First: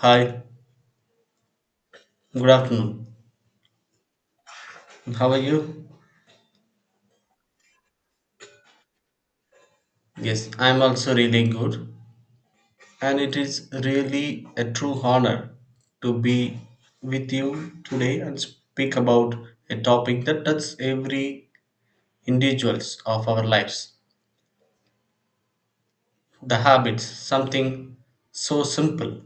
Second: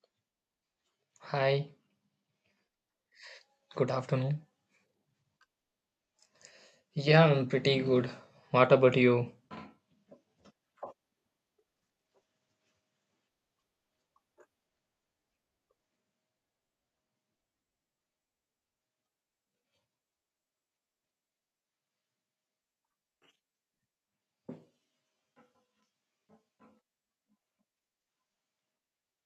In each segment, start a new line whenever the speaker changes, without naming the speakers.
Hi,
Hi,
good afternoon.
good afternoon.
How are you?
Yeah, I'm pretty good. What about you?
Yes, I'm also really good. And it is really a true honor to be with you today and speak about a topic that touches every individuals of our lives. The habits, something so simple,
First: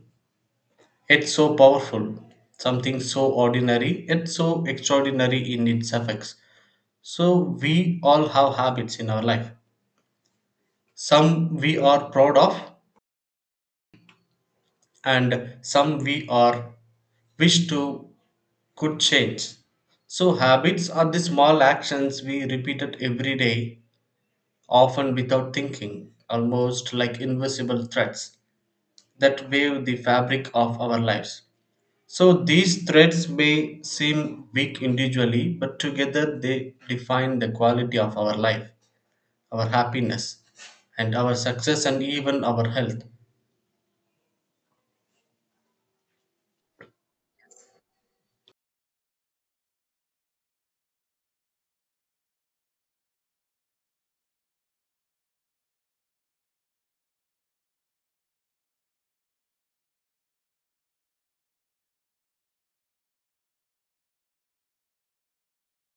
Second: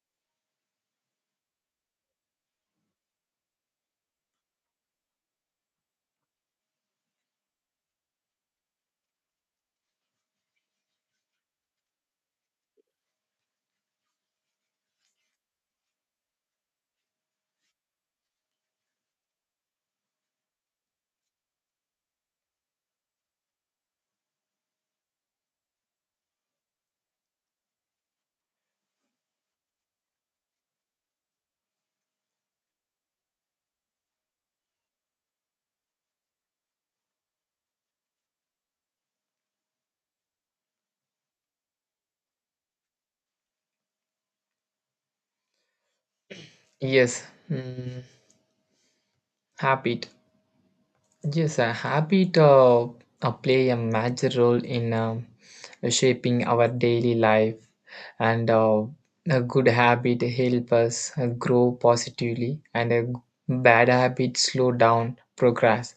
yet so powerful, something so ordinary, yet so extraordinary in its effects. So we all have habits in our life. Some we are proud of, and some we are wish to could change. So habits are the small actions we repeated every day, often without thinking, almost like invisible threads that weave the fabric of our lives. So these threads may seem weak individually, but together they define the quality of our life, our happiness, and our success and even our health.
Yes, mm, happy. Yes, a habit play a major role in shaping our daily life, and a good habit help us grow positively, and bad habit slow down progress.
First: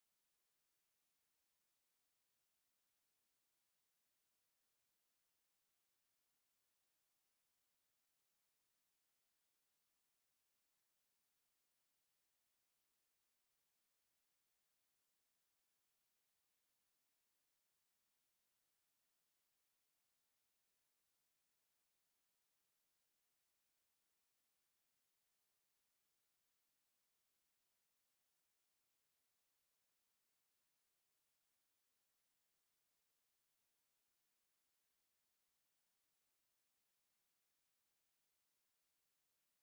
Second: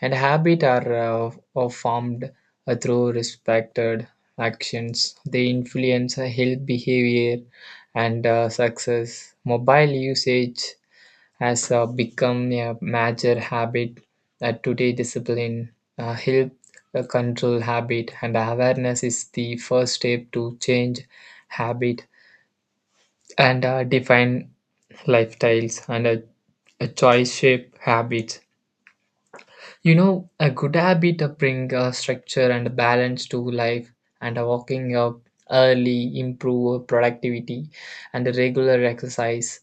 And habit are formed through respected actions. They influence health behavior and success. Mobile usage has become a major habit. Today, discipline, health control habit, and awareness is the first step to change habit and define lifestyles and a choice shape habits. You know, a good habit to bring structure and balance to life, and waking up early improve productivity and regular exercise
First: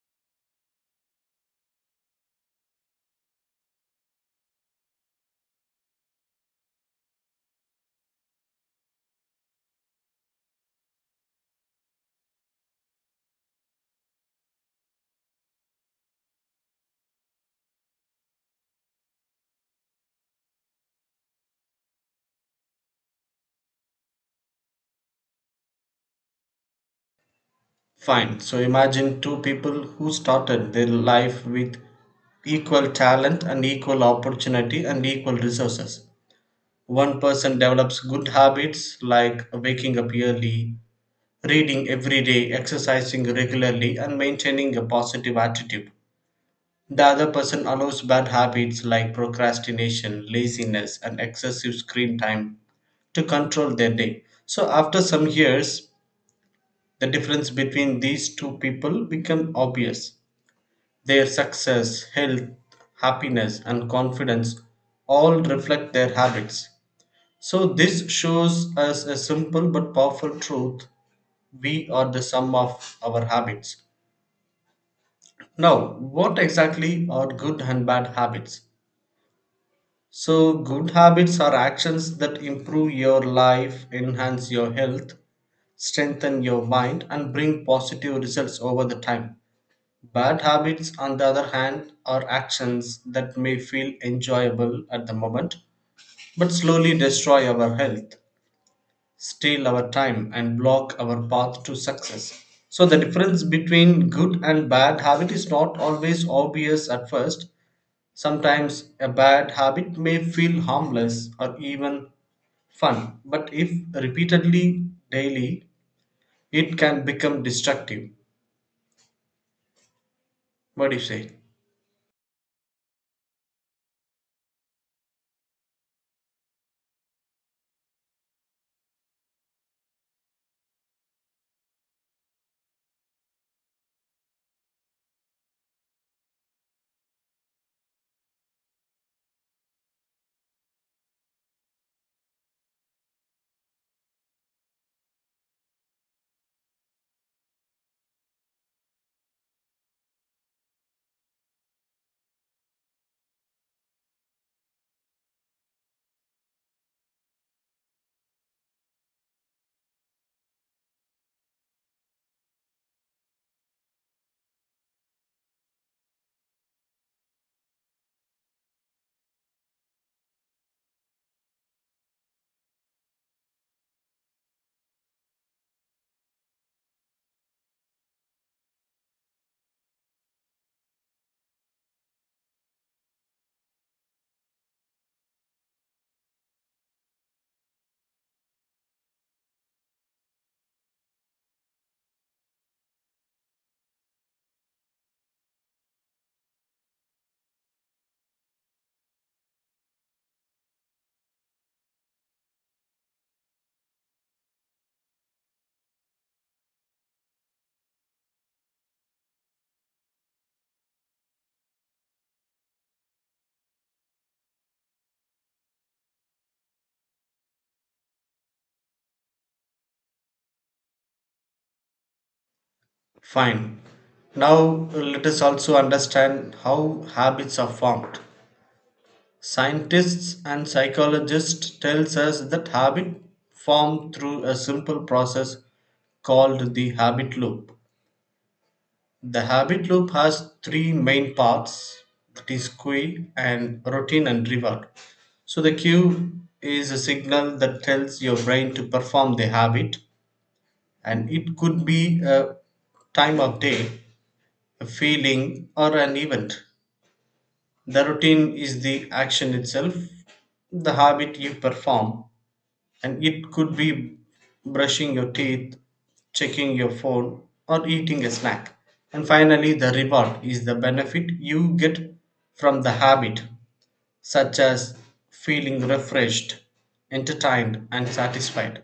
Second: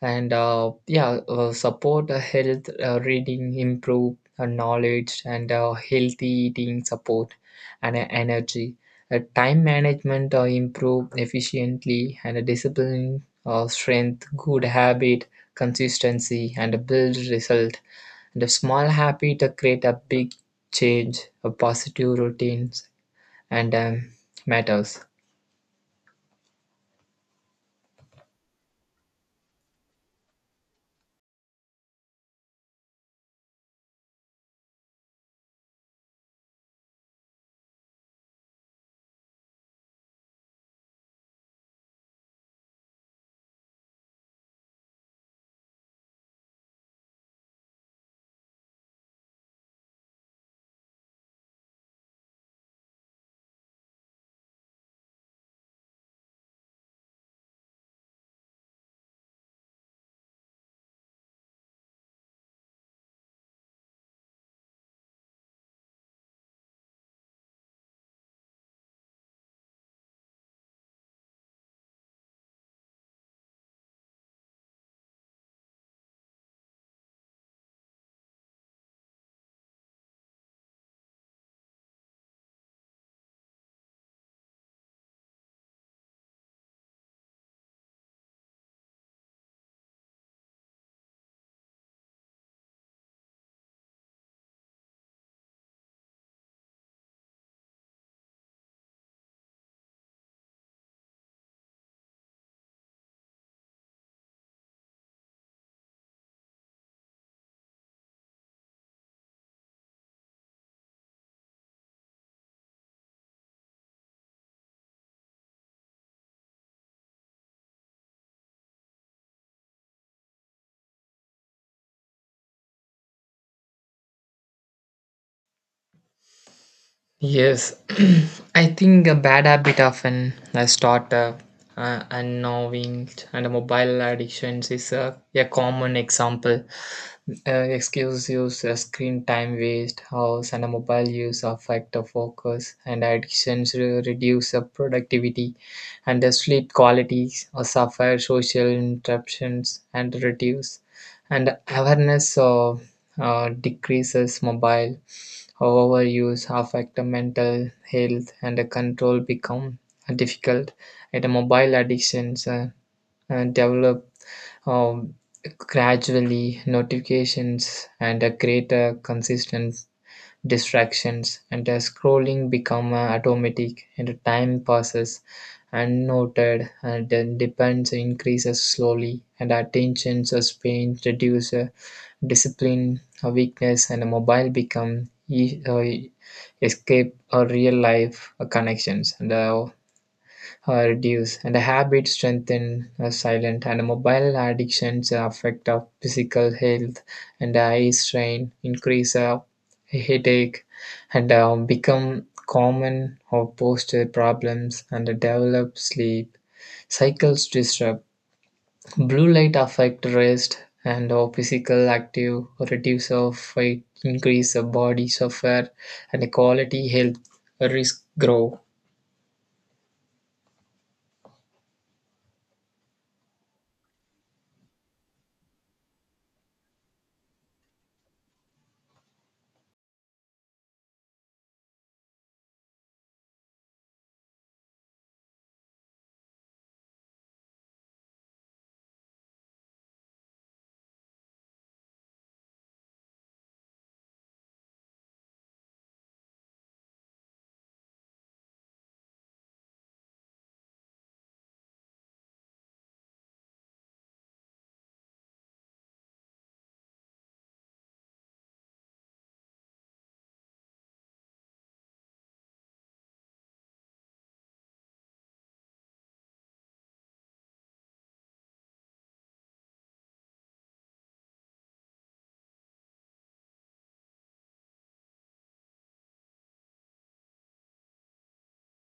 and yeah support health reading improve knowledge and healthy eating support and energy time management improve efficiently and discipline strength good habit consistency and build result and a small habit create a big change a positive routines and matters.
Fine. So imagine two people who started their life with equal talent and equal opportunity and equal resources. One person develops good habits like waking up early, reading every day, exercising regularly, and maintaining a positive attitude. The other person allows bad habits like procrastination, laziness, and excessive screen time to control their day. So after some years, the difference between these two people become obvious. Their success, health, happiness, and confidence all reflect their habits. So this shows us a simple but powerful truth: we are the sum of our habits. Now, what exactly are good and bad habits? So good habits are actions that improve your life, enhance your health, strengthen your mind, and bring positive results over the time. Bad habits, on the other hand, are actions that may feel enjoyable at the moment, but slowly destroy our health, steal our time, and block our path to success. So the difference between good and bad habit is not always obvious at first. Sometimes a bad habit may feel harmless or even fun, but if repeatedly daily, it can become destructive. What do you say?
Yes, I think a bad habit often I start unknowing and mobile addictions is a common example. Excuse use, screen time waste, house and a mobile use affect the focus and reduce the productivity and the sleep qualities or suffer social interruptions and reduce and awareness decreases mobile. However, use affect mental health and control become difficult and mobile addictions develop um, gradually notifications and a greater consistent distractions, and the scrolling become automatic, and the time passes unnoted, and then depends increases slowly, and our attention span reduce, discipline, weakness, and a mobile become escape or real life connections and reduce and the habit strengthen silent and mobile addictions affect our physical health and eye strain increase headache and become common or posture problems and develop sleep cycles disrupt blue light affect rest and our physical active reduce of fight increase the body suffer and the quality health risk grow.
Fine. Now let us also understand how habits are formed. Scientists and psychologists tells us that habit form through a simple process called the habit loop. The habit loop has three main parts, that is cue and routine and reward. So the cue is a signal that tells your brain to perform the habit, and it could be a time of day, a feeling, or an event. The routine is the action itself, the habit you perform, and it could be brushing your teeth, checking your phone, or eating a snack. And finally, the reward is the benefit you get from the habit, such as feeling refreshed, entertained, and satisfied.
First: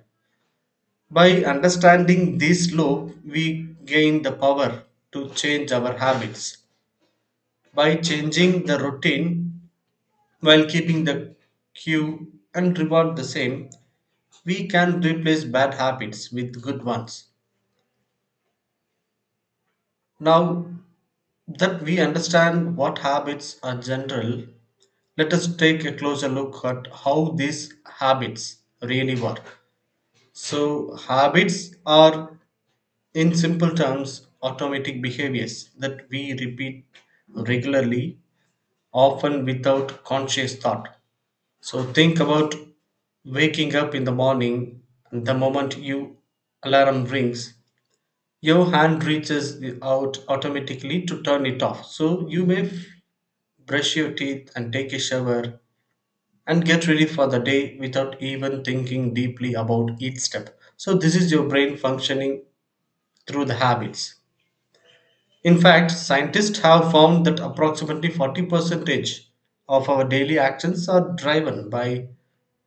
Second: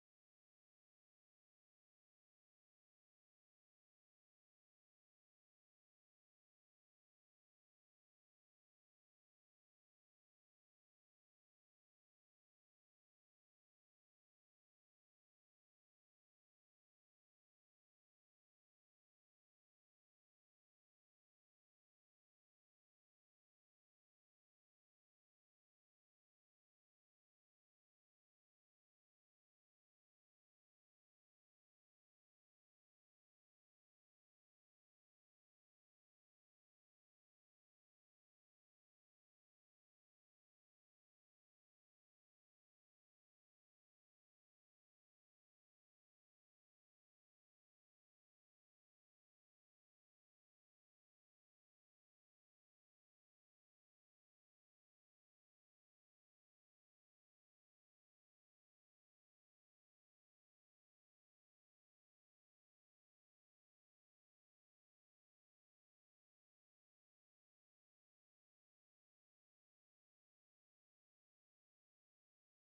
By understanding this loop, we gain the power to change our habits by changing the routine while keeping the cue and reward the same, we can replace bad habits with good ones. Now that we understand what habits are general, let us take a closer look at how these habits really work. So habits are, in simple terms, automatic behaviors that we repeat regularly, often without conscious thought. So think about waking up in the morning, the moment you alarm rings, your hand reaches out automatically to turn it off. So you may brush your teeth and take a shower and get ready for the day without even thinking deeply about each step. So this is your brain functioning through the habits. In fact, scientists have found that approximately 40% of our daily actions are driven by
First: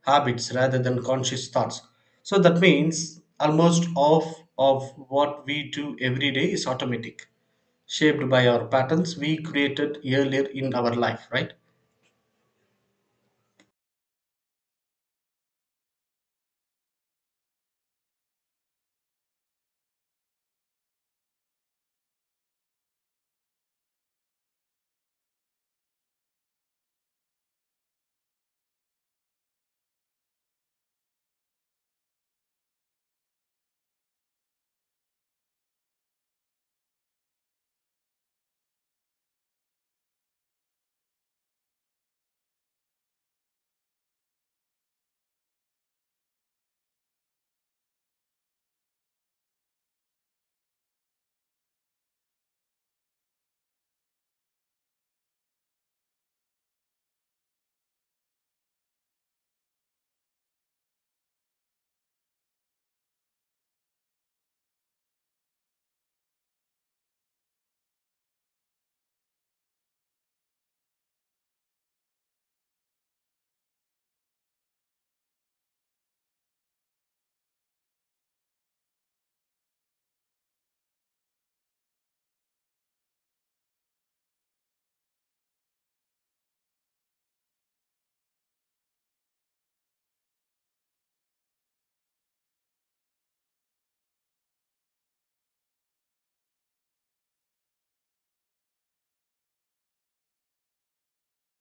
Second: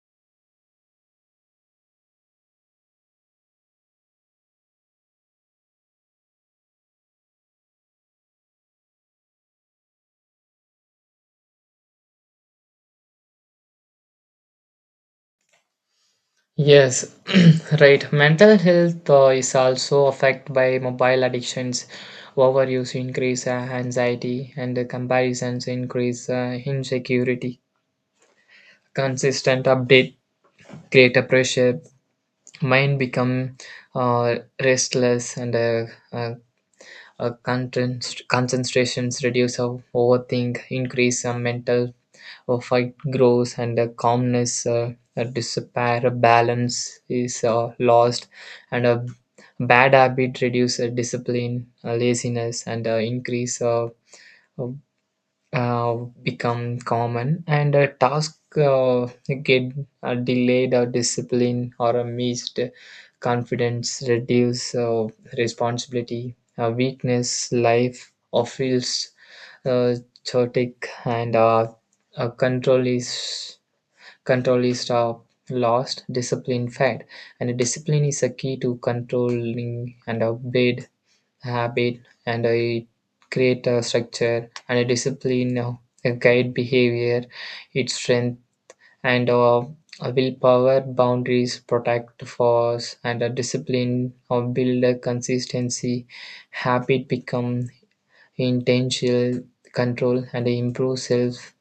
habits rather than conscious thoughts. So that means almost half of what we do every day is automatic, shaped by our patterns we created earlier in our life, right?
Yes, right. Mental health is also affected by mobile addictions. Overuse increase anxiety and comparisons increase insecurity. Consistent update create a pressure. Mind become restless and uh, concentrations reduce. Overthink increase mental a fight grows and a calmness a disappear a balance is lost and a bad habit reduce discipline laziness and increase uh, uh, become common and a task get delayed or discipline or a missed confidence reduce responsibility weakness life or feels uh, chaotic and uh, control is control is lost discipline fed and discipline is a key to controlling and obeyed habit and I create a structure and a discipline, a guide behavior, its strength and a willpower boundaries protect force and a discipline or build a consistency habit become intentional control and improve self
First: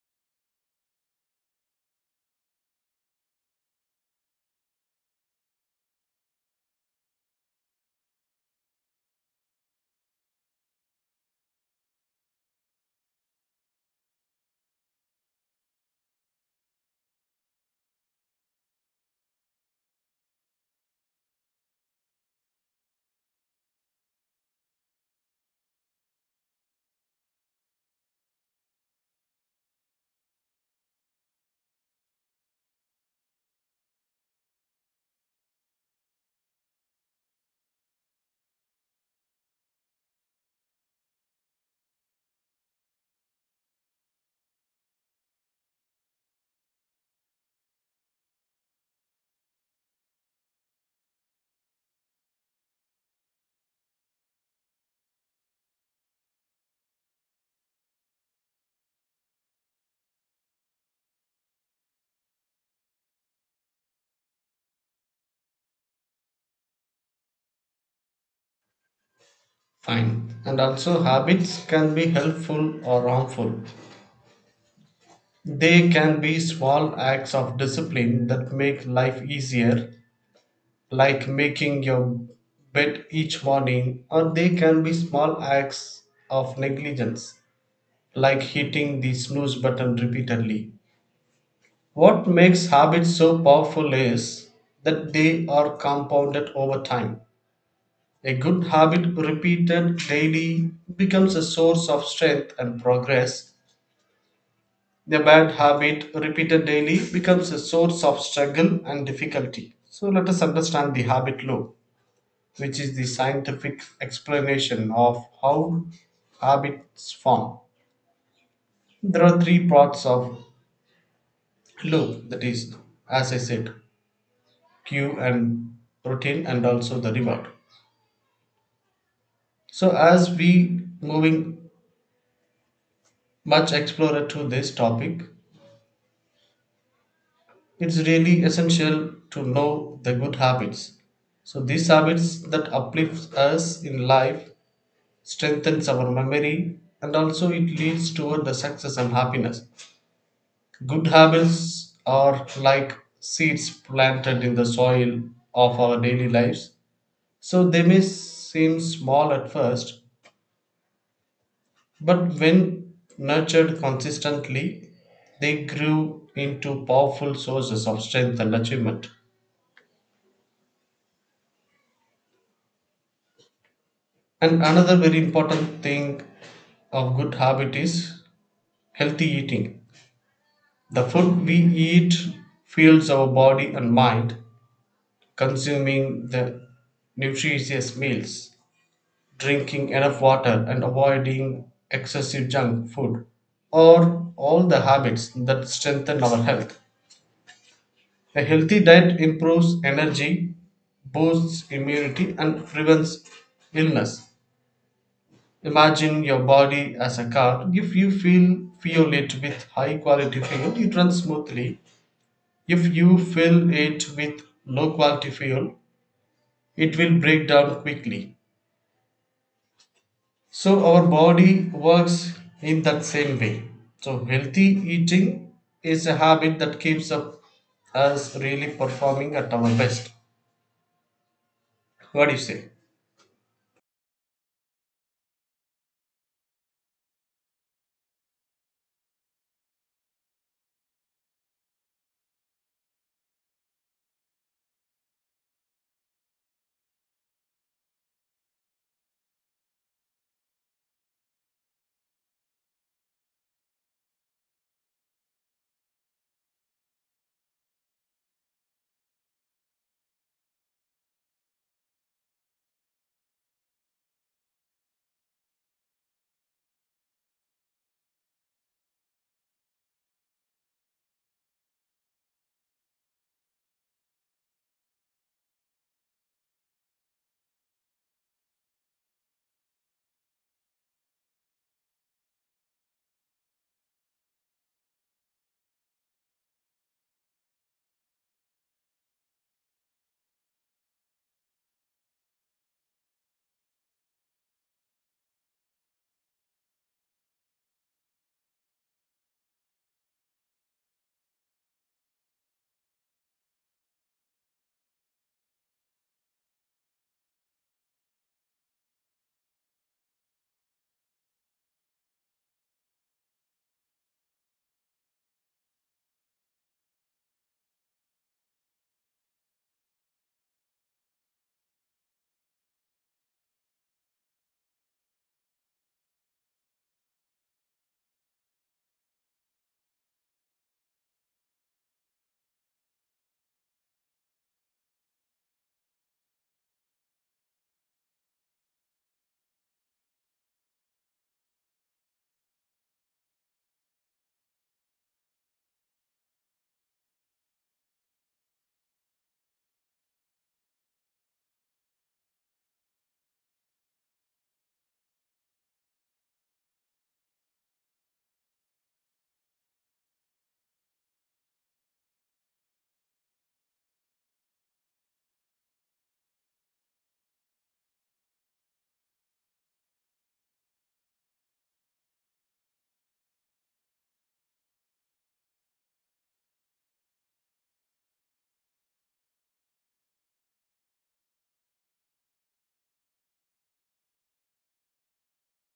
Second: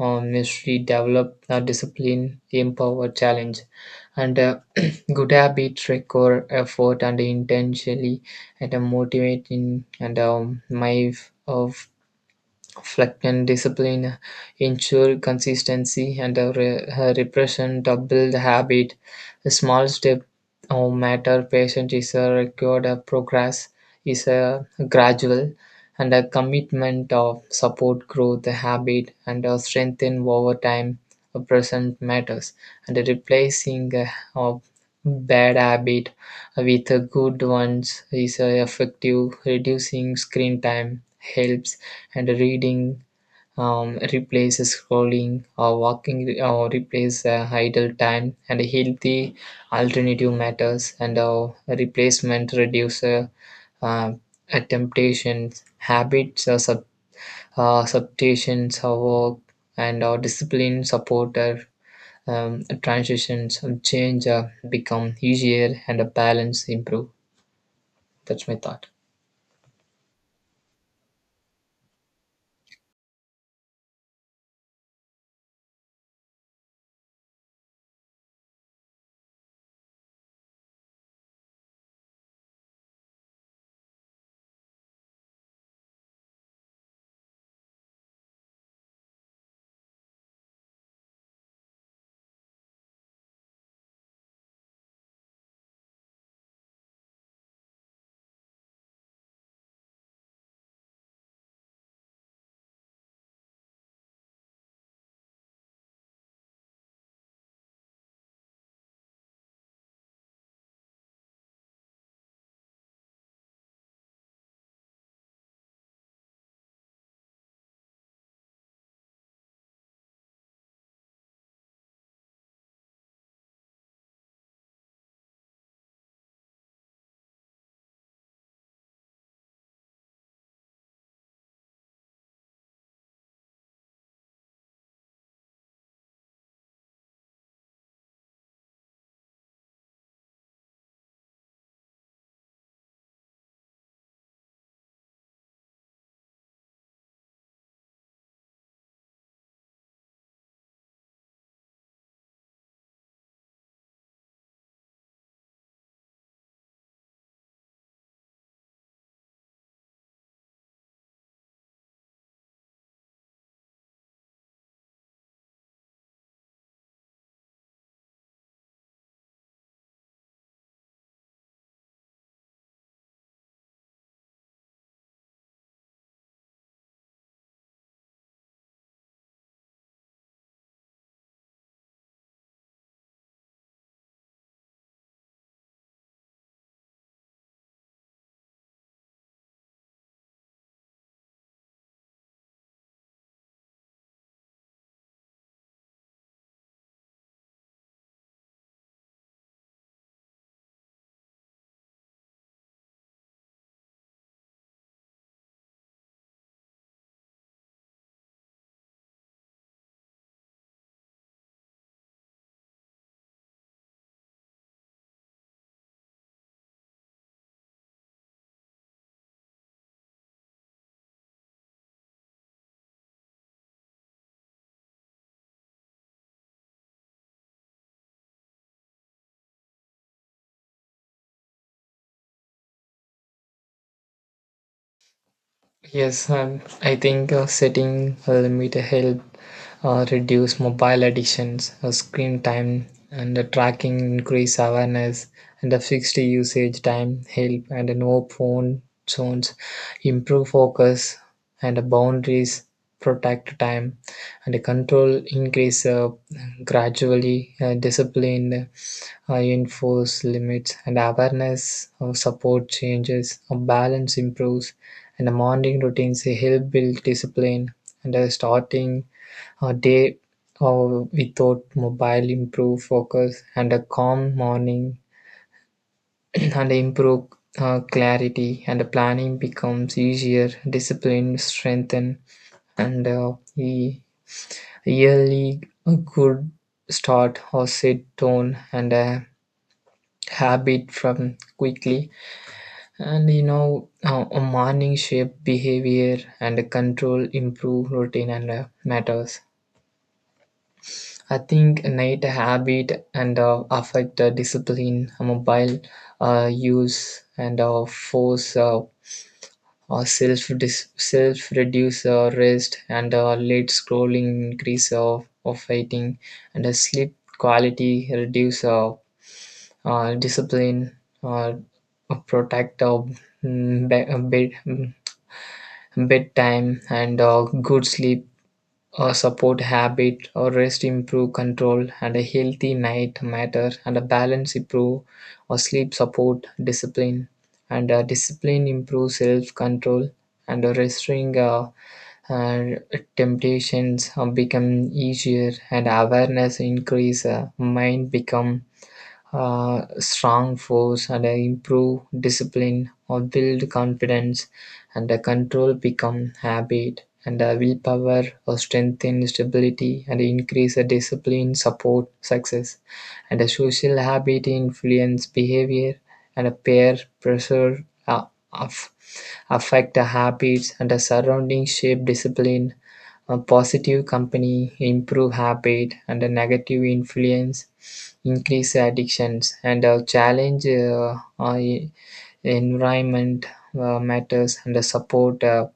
mystery develop a discipline empower challenge and a good habits require effort and intentionally and motivating and of Flecken discipline ensured consistency, and a repression doubled habit. A small step no matter patient is a record of progress is a gradual and a commitment of support growth the habit and a strengthen over time a present matters and a replacing a, of bad habit with a good ones is a effective reducing screen time helps and reading replaces scrolling or walking or replace idle time and healthy alternative matters and replacement reducer uh, temptations habits or substitutions of work and discipline supporter transitions of change become easier and a balance improve. That's my thought.
Fine. And also, habits can be helpful or harmful. They can be small acts of discipline that make life easier, like making your bed each morning, or they can be small acts of negligence, like hitting the snooze button repeatedly. What makes habits so powerful is that they are compounded over time. A good habit repeated daily becomes a source of strength and progress. A bad habit repeated daily becomes a source of struggle and difficulty. So let us understand the habit loop, which is the scientific explanation of how habits form. There are three parts of loop, that is, as I said, cue and routine, and also the reward. So as we moving much explorer to this topic, it's really essential to know the good habits. So these habits that uplifts us in life strengthens our memory and also it leads toward the success and happiness. Good habits are like seeds planted in the soil of our daily lives. So they may seem small at first, but when nurtured consistently, they grew into powerful sources of strength and achievement. And another very important thing of good habit is healthy eating. The food we eat fuels our body and mind. Consuming the nutritious meals, drinking enough water, and avoiding excessive junk food are all the habits that strengthen our health. A healthy diet improves energy, boosts immunity, and prevents illness. Imagine your body as a car. If you feel fuel it with high quality fuel, it runs smoothly. If you fill it with low quality fuel, it will break down quickly. So our body works in that same way. So healthy eating is a habit that keeps up us really performing at our best. What do you say?
Yes, I think setting a limit help reduce mobile addictions, screen time, and the tracking increase awareness, and the fixed usage time help, and the no phone zones improve focus, and the boundaries protect time, and the control increase gradually, discipline enforce limits, and awareness support changes, balance improves and the morning routines help build discipline and starting a day without mobile improve focus and a calm morning and improve clarity and the planning becomes easier discipline strengthen and yearly a good start or set tone and a habit from quickly. And you know, a morning shape behavior and control improve routine and matters. I think night habit and affect discipline, mobile use and force self reduce rest and late scrolling increase of fighting and sleep quality reduce discipline uh, protect bed. Bedtime and good sleep, a support habit, or rest improve control, and a healthy night matter, and a balance improve or sleep support discipline, and discipline improve self control, and restrain uh, temptations become easier, and awareness increase, mind become strong force and improve discipline or build confidence and control become habit and willpower or strengthen stability and increase discipline support success and a social habit influence behavior and a peer pressure of affect the habits and the surrounding shape discipline a positive company improve habit and a negative influence increase addictions and a challenge environment matters and a support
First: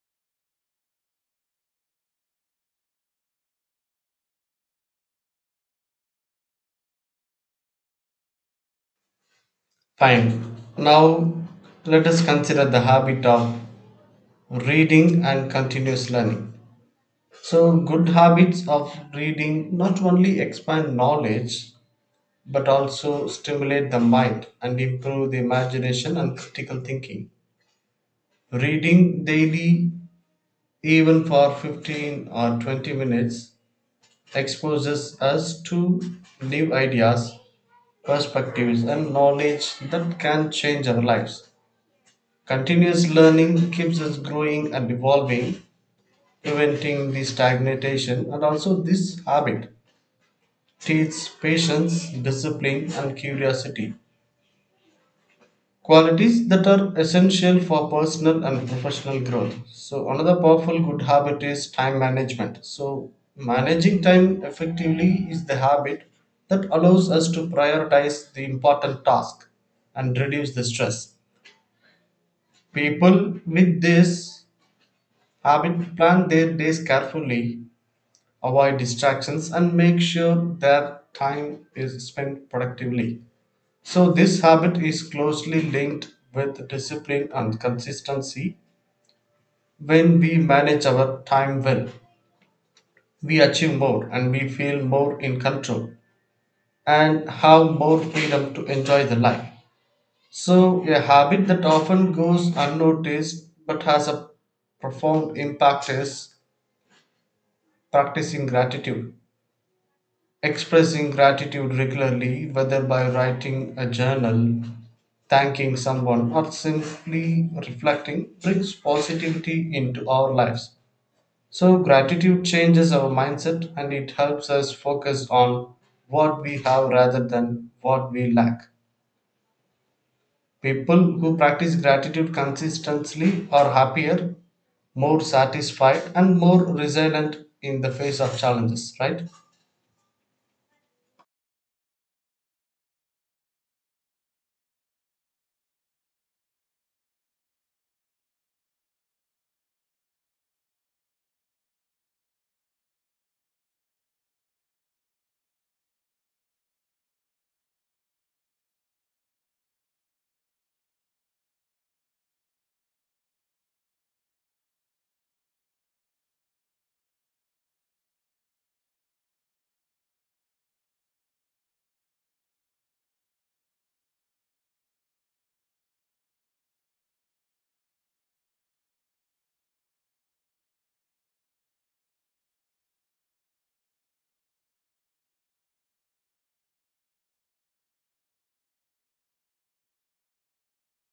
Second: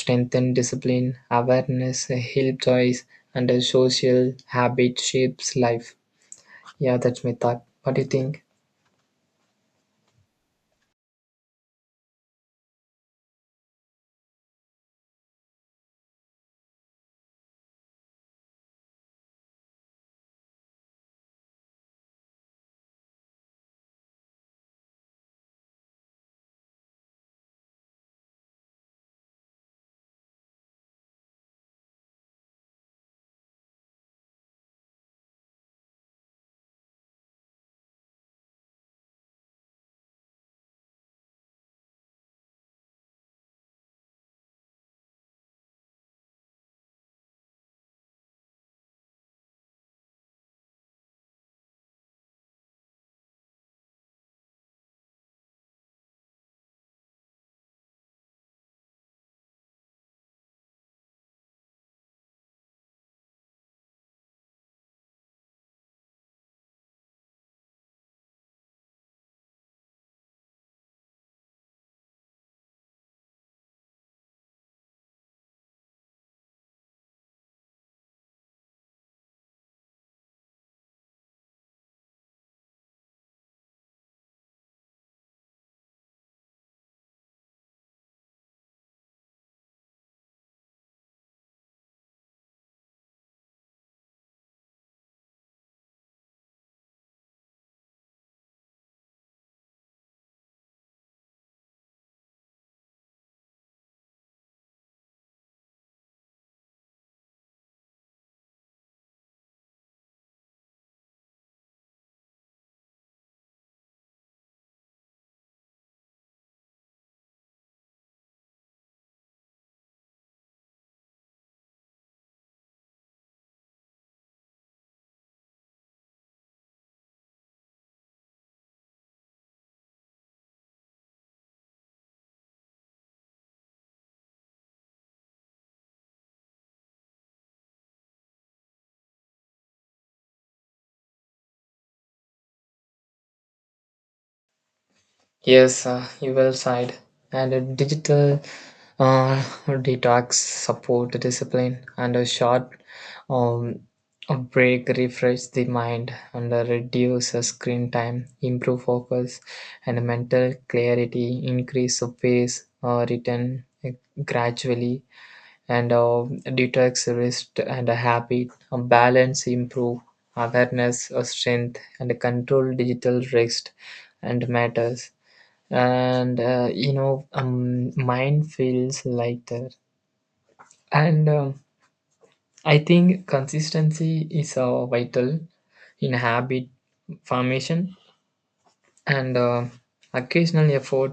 strengthen discipline awareness help choice and a social habit shapes life, yeah, that's my thought. What do you think?
Fine. Now let us consider the habit of reading and continuous learning. So good habits of reading not only expand knowledge but also stimulate the mind and improve the imagination and critical thinking. Reading daily, even for 15 or 20 minutes, exposes us to new ideas, perspectives, and knowledge that can change our lives. Continuous learning keeps us growing and evolving, preventing the stagnation, and also this habit teaches patience, discipline, and curiosity. Qualities that are essential for personal and professional growth. So another powerful good habit is time management. So managing time effectively is the habit that allows us to prioritize the important task and reduce the stress. People with this habit plan their days carefully, avoid distractions, and make sure their time is spent productively. So this habit is closely linked with discipline and consistency. When we manage our time well, we achieve more and we feel more in control and have more freedom to enjoy the life. So a habit that often goes unnoticed but has a profound impact is practicing gratitude. Expressing gratitude regularly, whether by writing a journal, thanking someone, or simply reflecting, brings positivity into our lives. So gratitude changes our mindset and it helps us focus on what we have rather than what we lack. People who practice gratitude consistently are happier, more satisfied, and more resilient in the face of challenges, right?
Yes, you well said. And a digital detox support discipline and a short um, a break refresh the mind and reduce screen time, improve focus and mental clarity, increase of pace return gradually and detox rest and a habit, a balance improve awareness, strength and control digital rest and matters and you know mine feels lighter and I think consistency is vital in habit formation and occasional effort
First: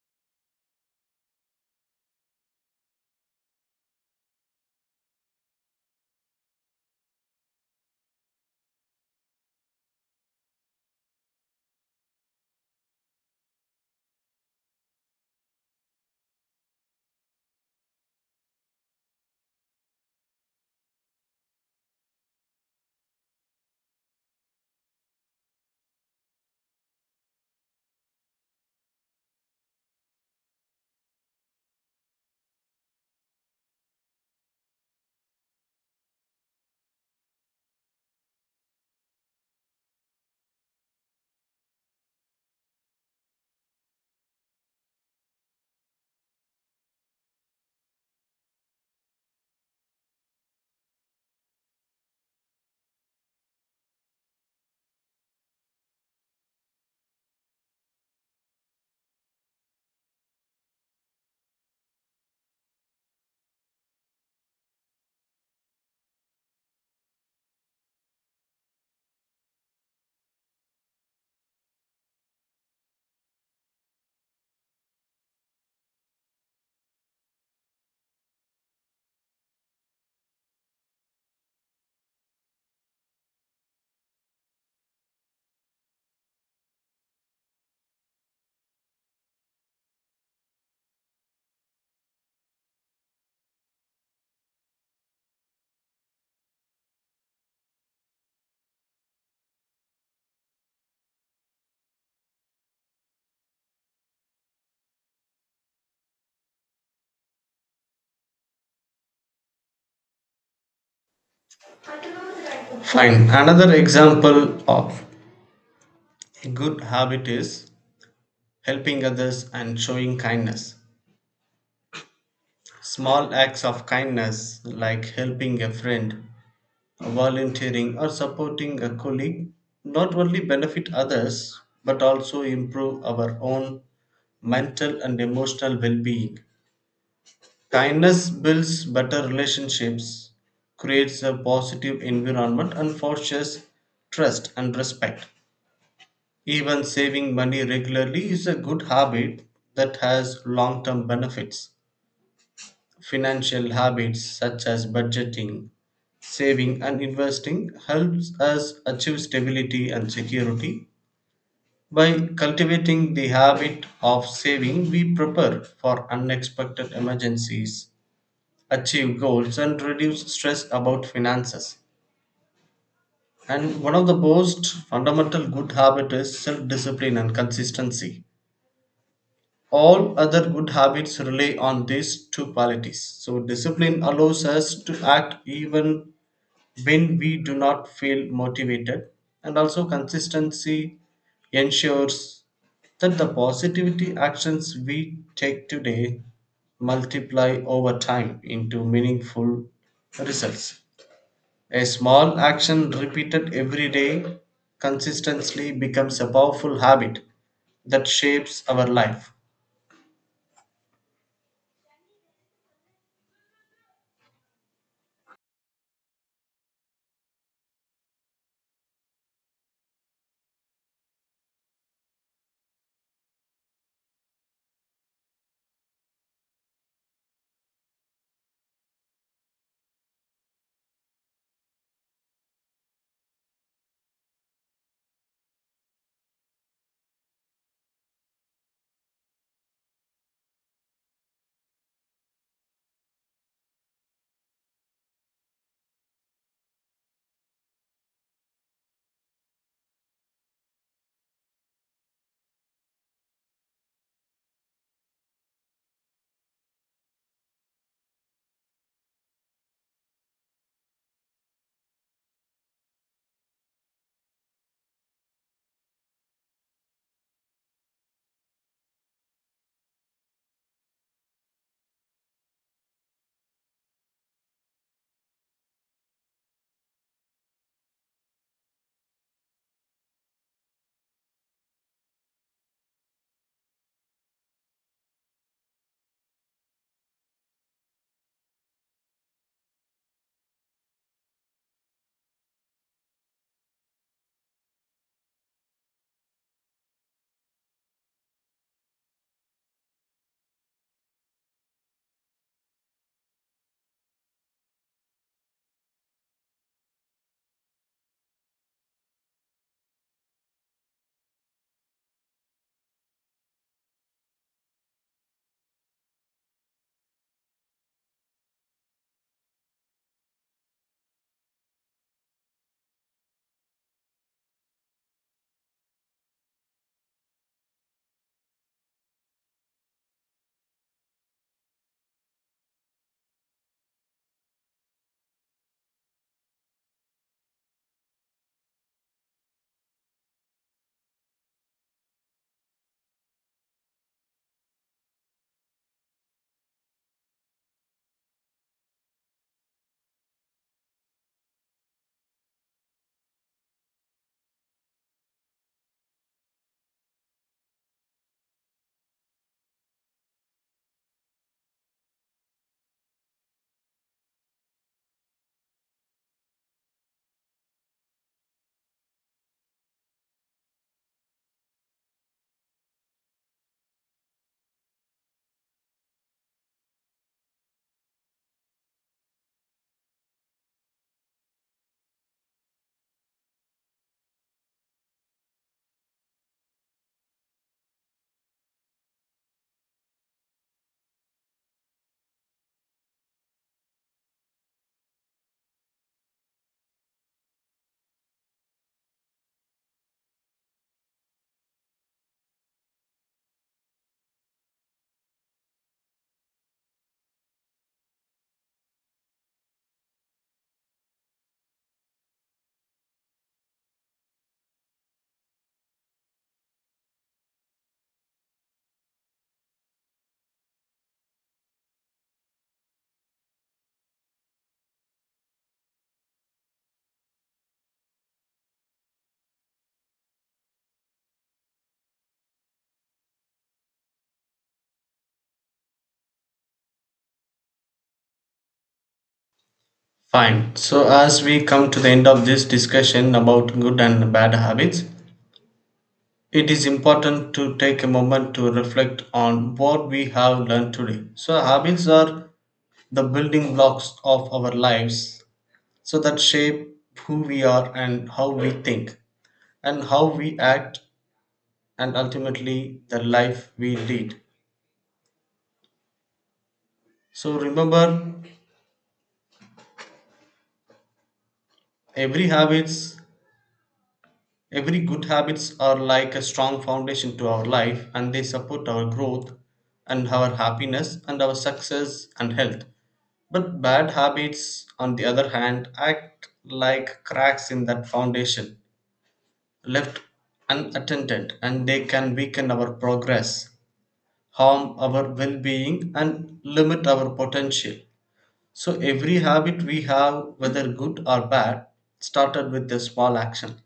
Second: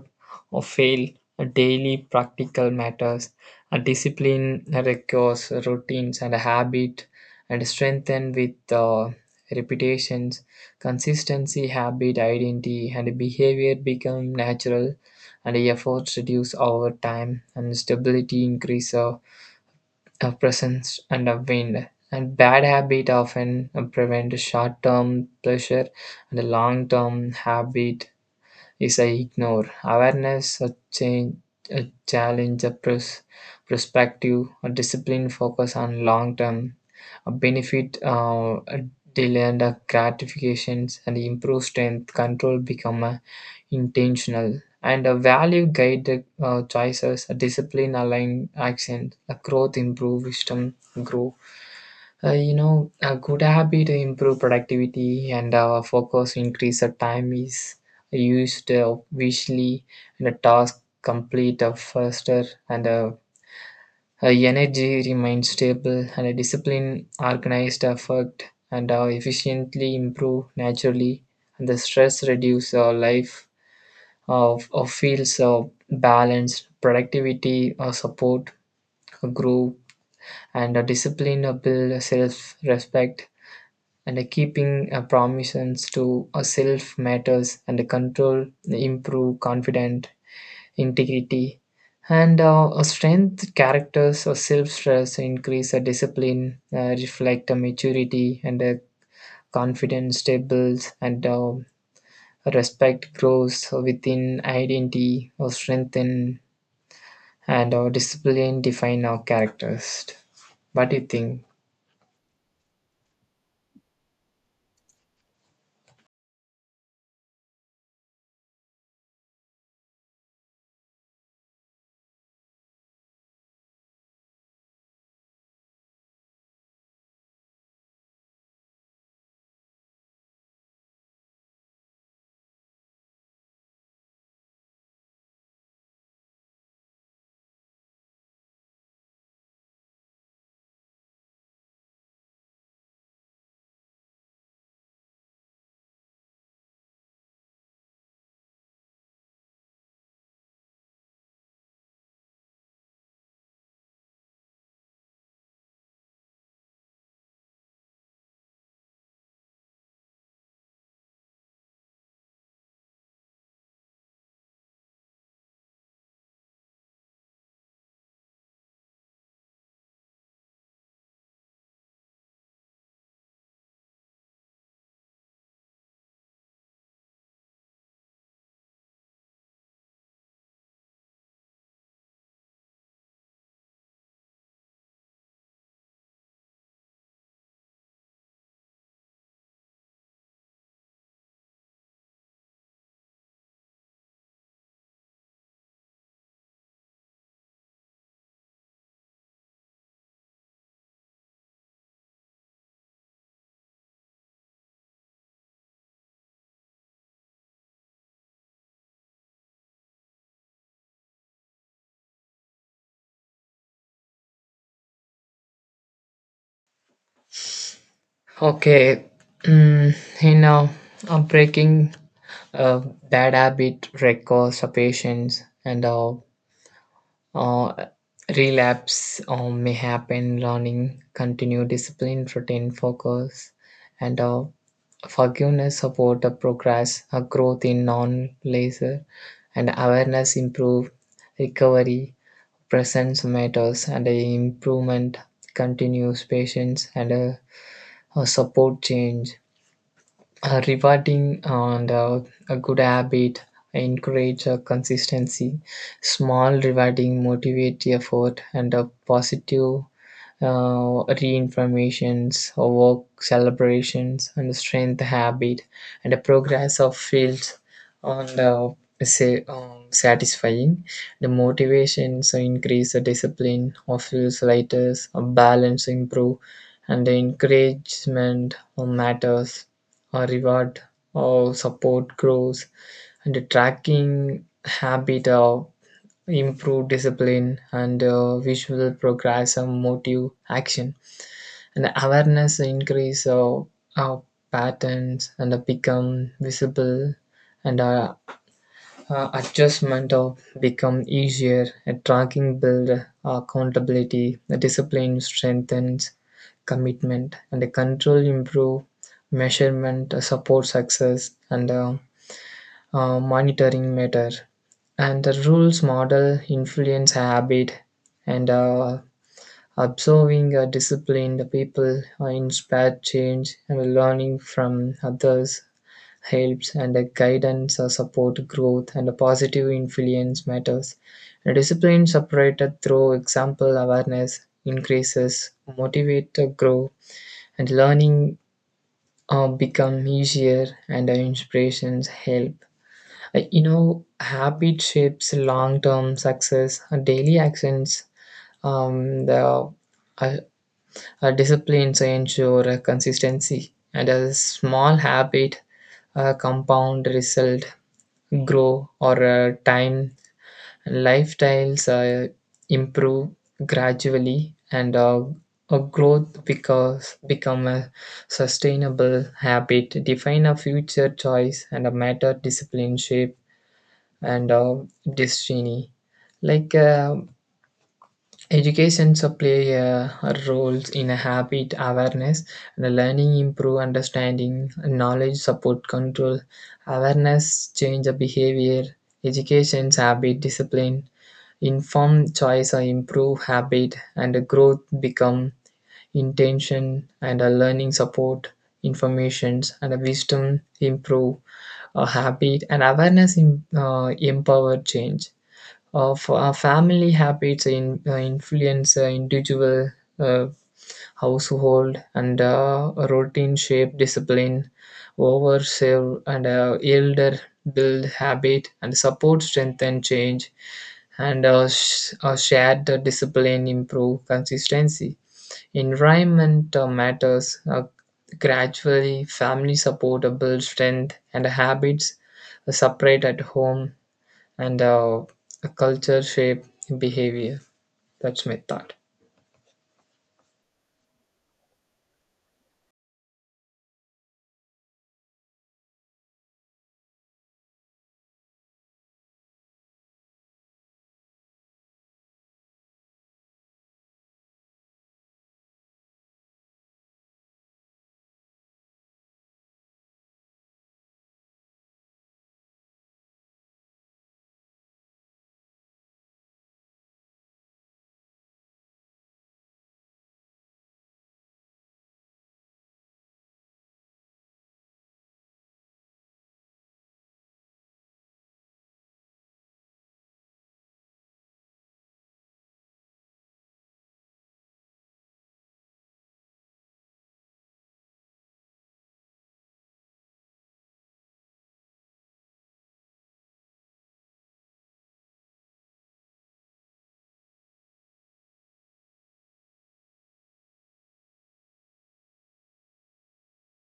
or fail daily practical matters. A discipline requires routines and a habit and strengthen with repetitions consistency habit identity and behavior become natural and efforts reduce over time and stability increase of presence and of wind and bad habit often prevent short-term pleasure and a long-term habit is ignored. Awareness, a change, a challenge, a pros- perspective, a discipline focus on long term, a benefit, a delay and a gratifications, and improve strength control become a intentional and a value guided choices a discipline aligned action a growth improve wisdom grow. You know, a good habit improve productivity and our focus increase the time is used visually and a task complete faster and energy remains stable and a discipline organized effort and efficiently improve naturally and the stress reduce our life of feels of balance, productivity, support, a groove, and a discipline build self respect, and keeping promises to a self matters, and control improve confident integrity. And strength characters or self stress increase a discipline, reflect a maturity, and a confidence stables, and respect grows within identity or strengthen and our discipline define our characters. What do you think?
Fine. Another example of a good habit is helping others and showing kindness. Small acts of kindness, like helping a friend, volunteering, or supporting a colleague, not only benefit others but also improve our own mental and emotional well being. Kindness builds better relationships, creates a positive environment, and fosters trust and respect. Even saving money regularly is a good habit that has long term benefits. Financial habits such as budgeting, saving, and investing helps us achieve stability and security. By cultivating the habit of saving, we prepare for unexpected emergencies, achieve goals, and reduce stress about finances. And one of the most fundamental good habit is self discipline and consistency. All other good habits rely on these two qualities. So discipline allows us to act even when we do not feel motivated, and also consistency ensures that the positivity actions we take today multiply over time into meaningful results. A small action repeated every day consistently becomes a powerful habit that shapes our life.
Okay, mm, you know, breaking a bad habit requires patience and uh, relapse may happen. Learning, continued discipline, routine, focus, and forgiveness support the progress, a growth in non-laser, and awareness improve recovery presence matters and improvement continues patience and a support change a rewarding and a good habit encourage a consistency small rewarding motivate effort and a positive reinformations, or work celebrations, and strength habit, and the progress of fields on the say satisfying the motivation so increase the discipline of feels lighters a balance improve and the encouragement or matters or reward or support grows and the tracking habit of improve discipline and visual progress and motive action and awareness increase our patterns and become visible and adjustment of become easier and tracking build accountability the discipline strengthens commitment and the control improve measurement support success and monitoring matter and the rules model influence habit and observing disciplined people inspire change and learning from others helps and guidance support growth and a positive influence matters. And discipline separated through example awareness increases motivate to grow and learning become easier and inspirations help. You know, habit shapes long term success. Daily actions, the uh, disciplines ensure consistency, and a small habit compound result grow or time lifestyles improve gradually and a growth because become a sustainable habit define a future choice and a matter discipline shape and destiny. Like education so play roles in a habit awareness, the learning improve understanding, knowledge support control, awareness change the behavior, education's habit discipline, informed choice or improve habit, and the growth become intention and a learning support informations and a wisdom improve a habit and empower change of. For family habits in, influence individual uh, household and routine shape discipline over serve and elder build habit and support strength and change and shared the discipline improve consistency environment matters gradually family support build strength and habits separate at home and a culture shape behavior. That's my thought.
Fine. So as we come to the end of this discussion about good and bad habits, it is important to take a moment to reflect on what we have learned today. So habits are the building blocks of our lives, so that shape who we are and how we think, and how we act, and ultimately the life we lead. So remember, every habits, every good habits are like a strong foundation to our life and they support our growth and our happiness and our success and health. But bad habits, on the other hand, act like cracks in that foundation, left unattended, and they can weaken our progress, harm our well being, and limit our potential. So every habit we have, whether good or bad, started with a small action.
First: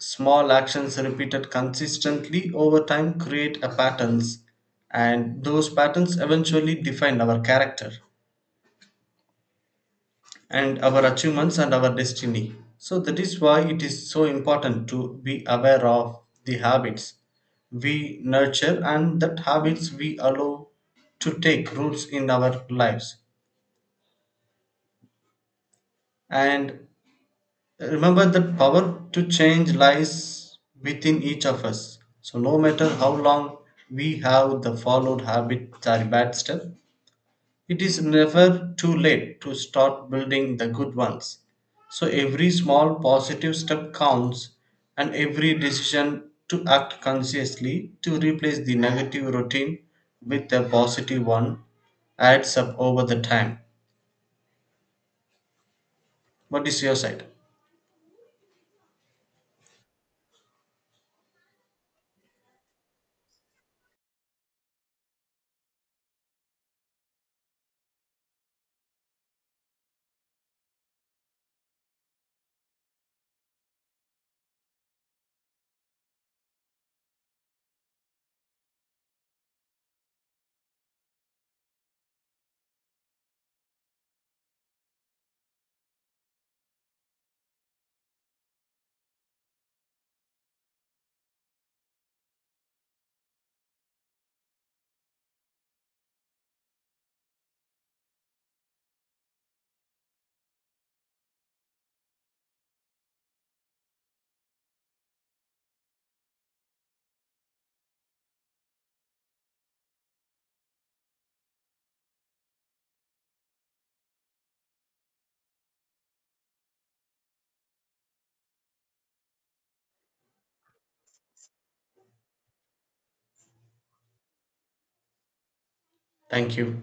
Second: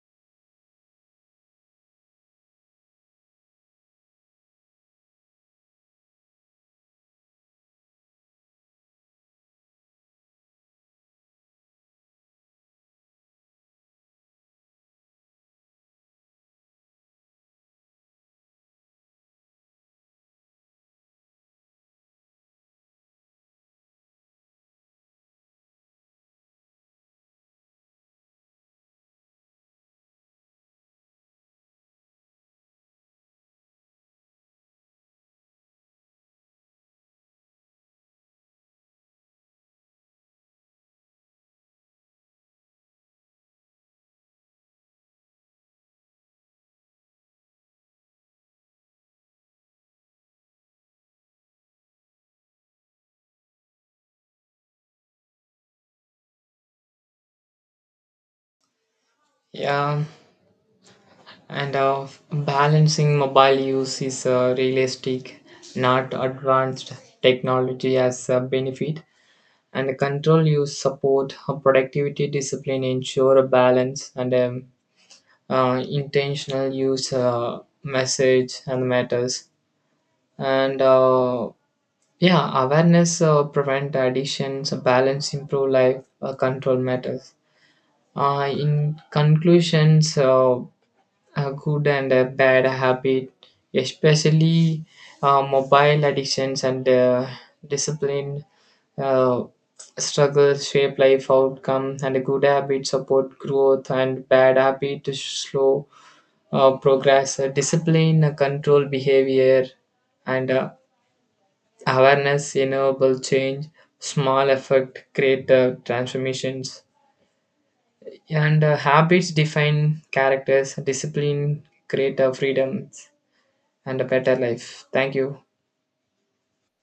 Small actions repeated consistently over time create a patterns, and those patterns eventually define our character and our achievements and our destiny. So that is why it is so important to be aware of the habits we nurture and that habits we allow to take roots in our lives. And remember that power to change lies within each of us. So no matter how long we have the followed habits or bad stuff, it is never too late to start building the good ones. So every small positive step counts, and every decision to act consciously to replace the negative routine with a positive one adds up over the time. What is your side?
Yeah, and balancing mobile use is realistic, not advanced technology as a benefit. And control use support productivity discipline ensure a balance and intentional use message and matters and yeah awareness prevent addictions balance improve life control matters. In conclusions, a good and a bad habit, especially mobile addictions and discipline uh, struggles shape life outcome and a good habit support growth and bad habit to slow progress. Discipline control behavior and awareness enable change. Small effort create transformations. And habits define characters, discipline create freedoms and a better life. Thank you.
Thank you.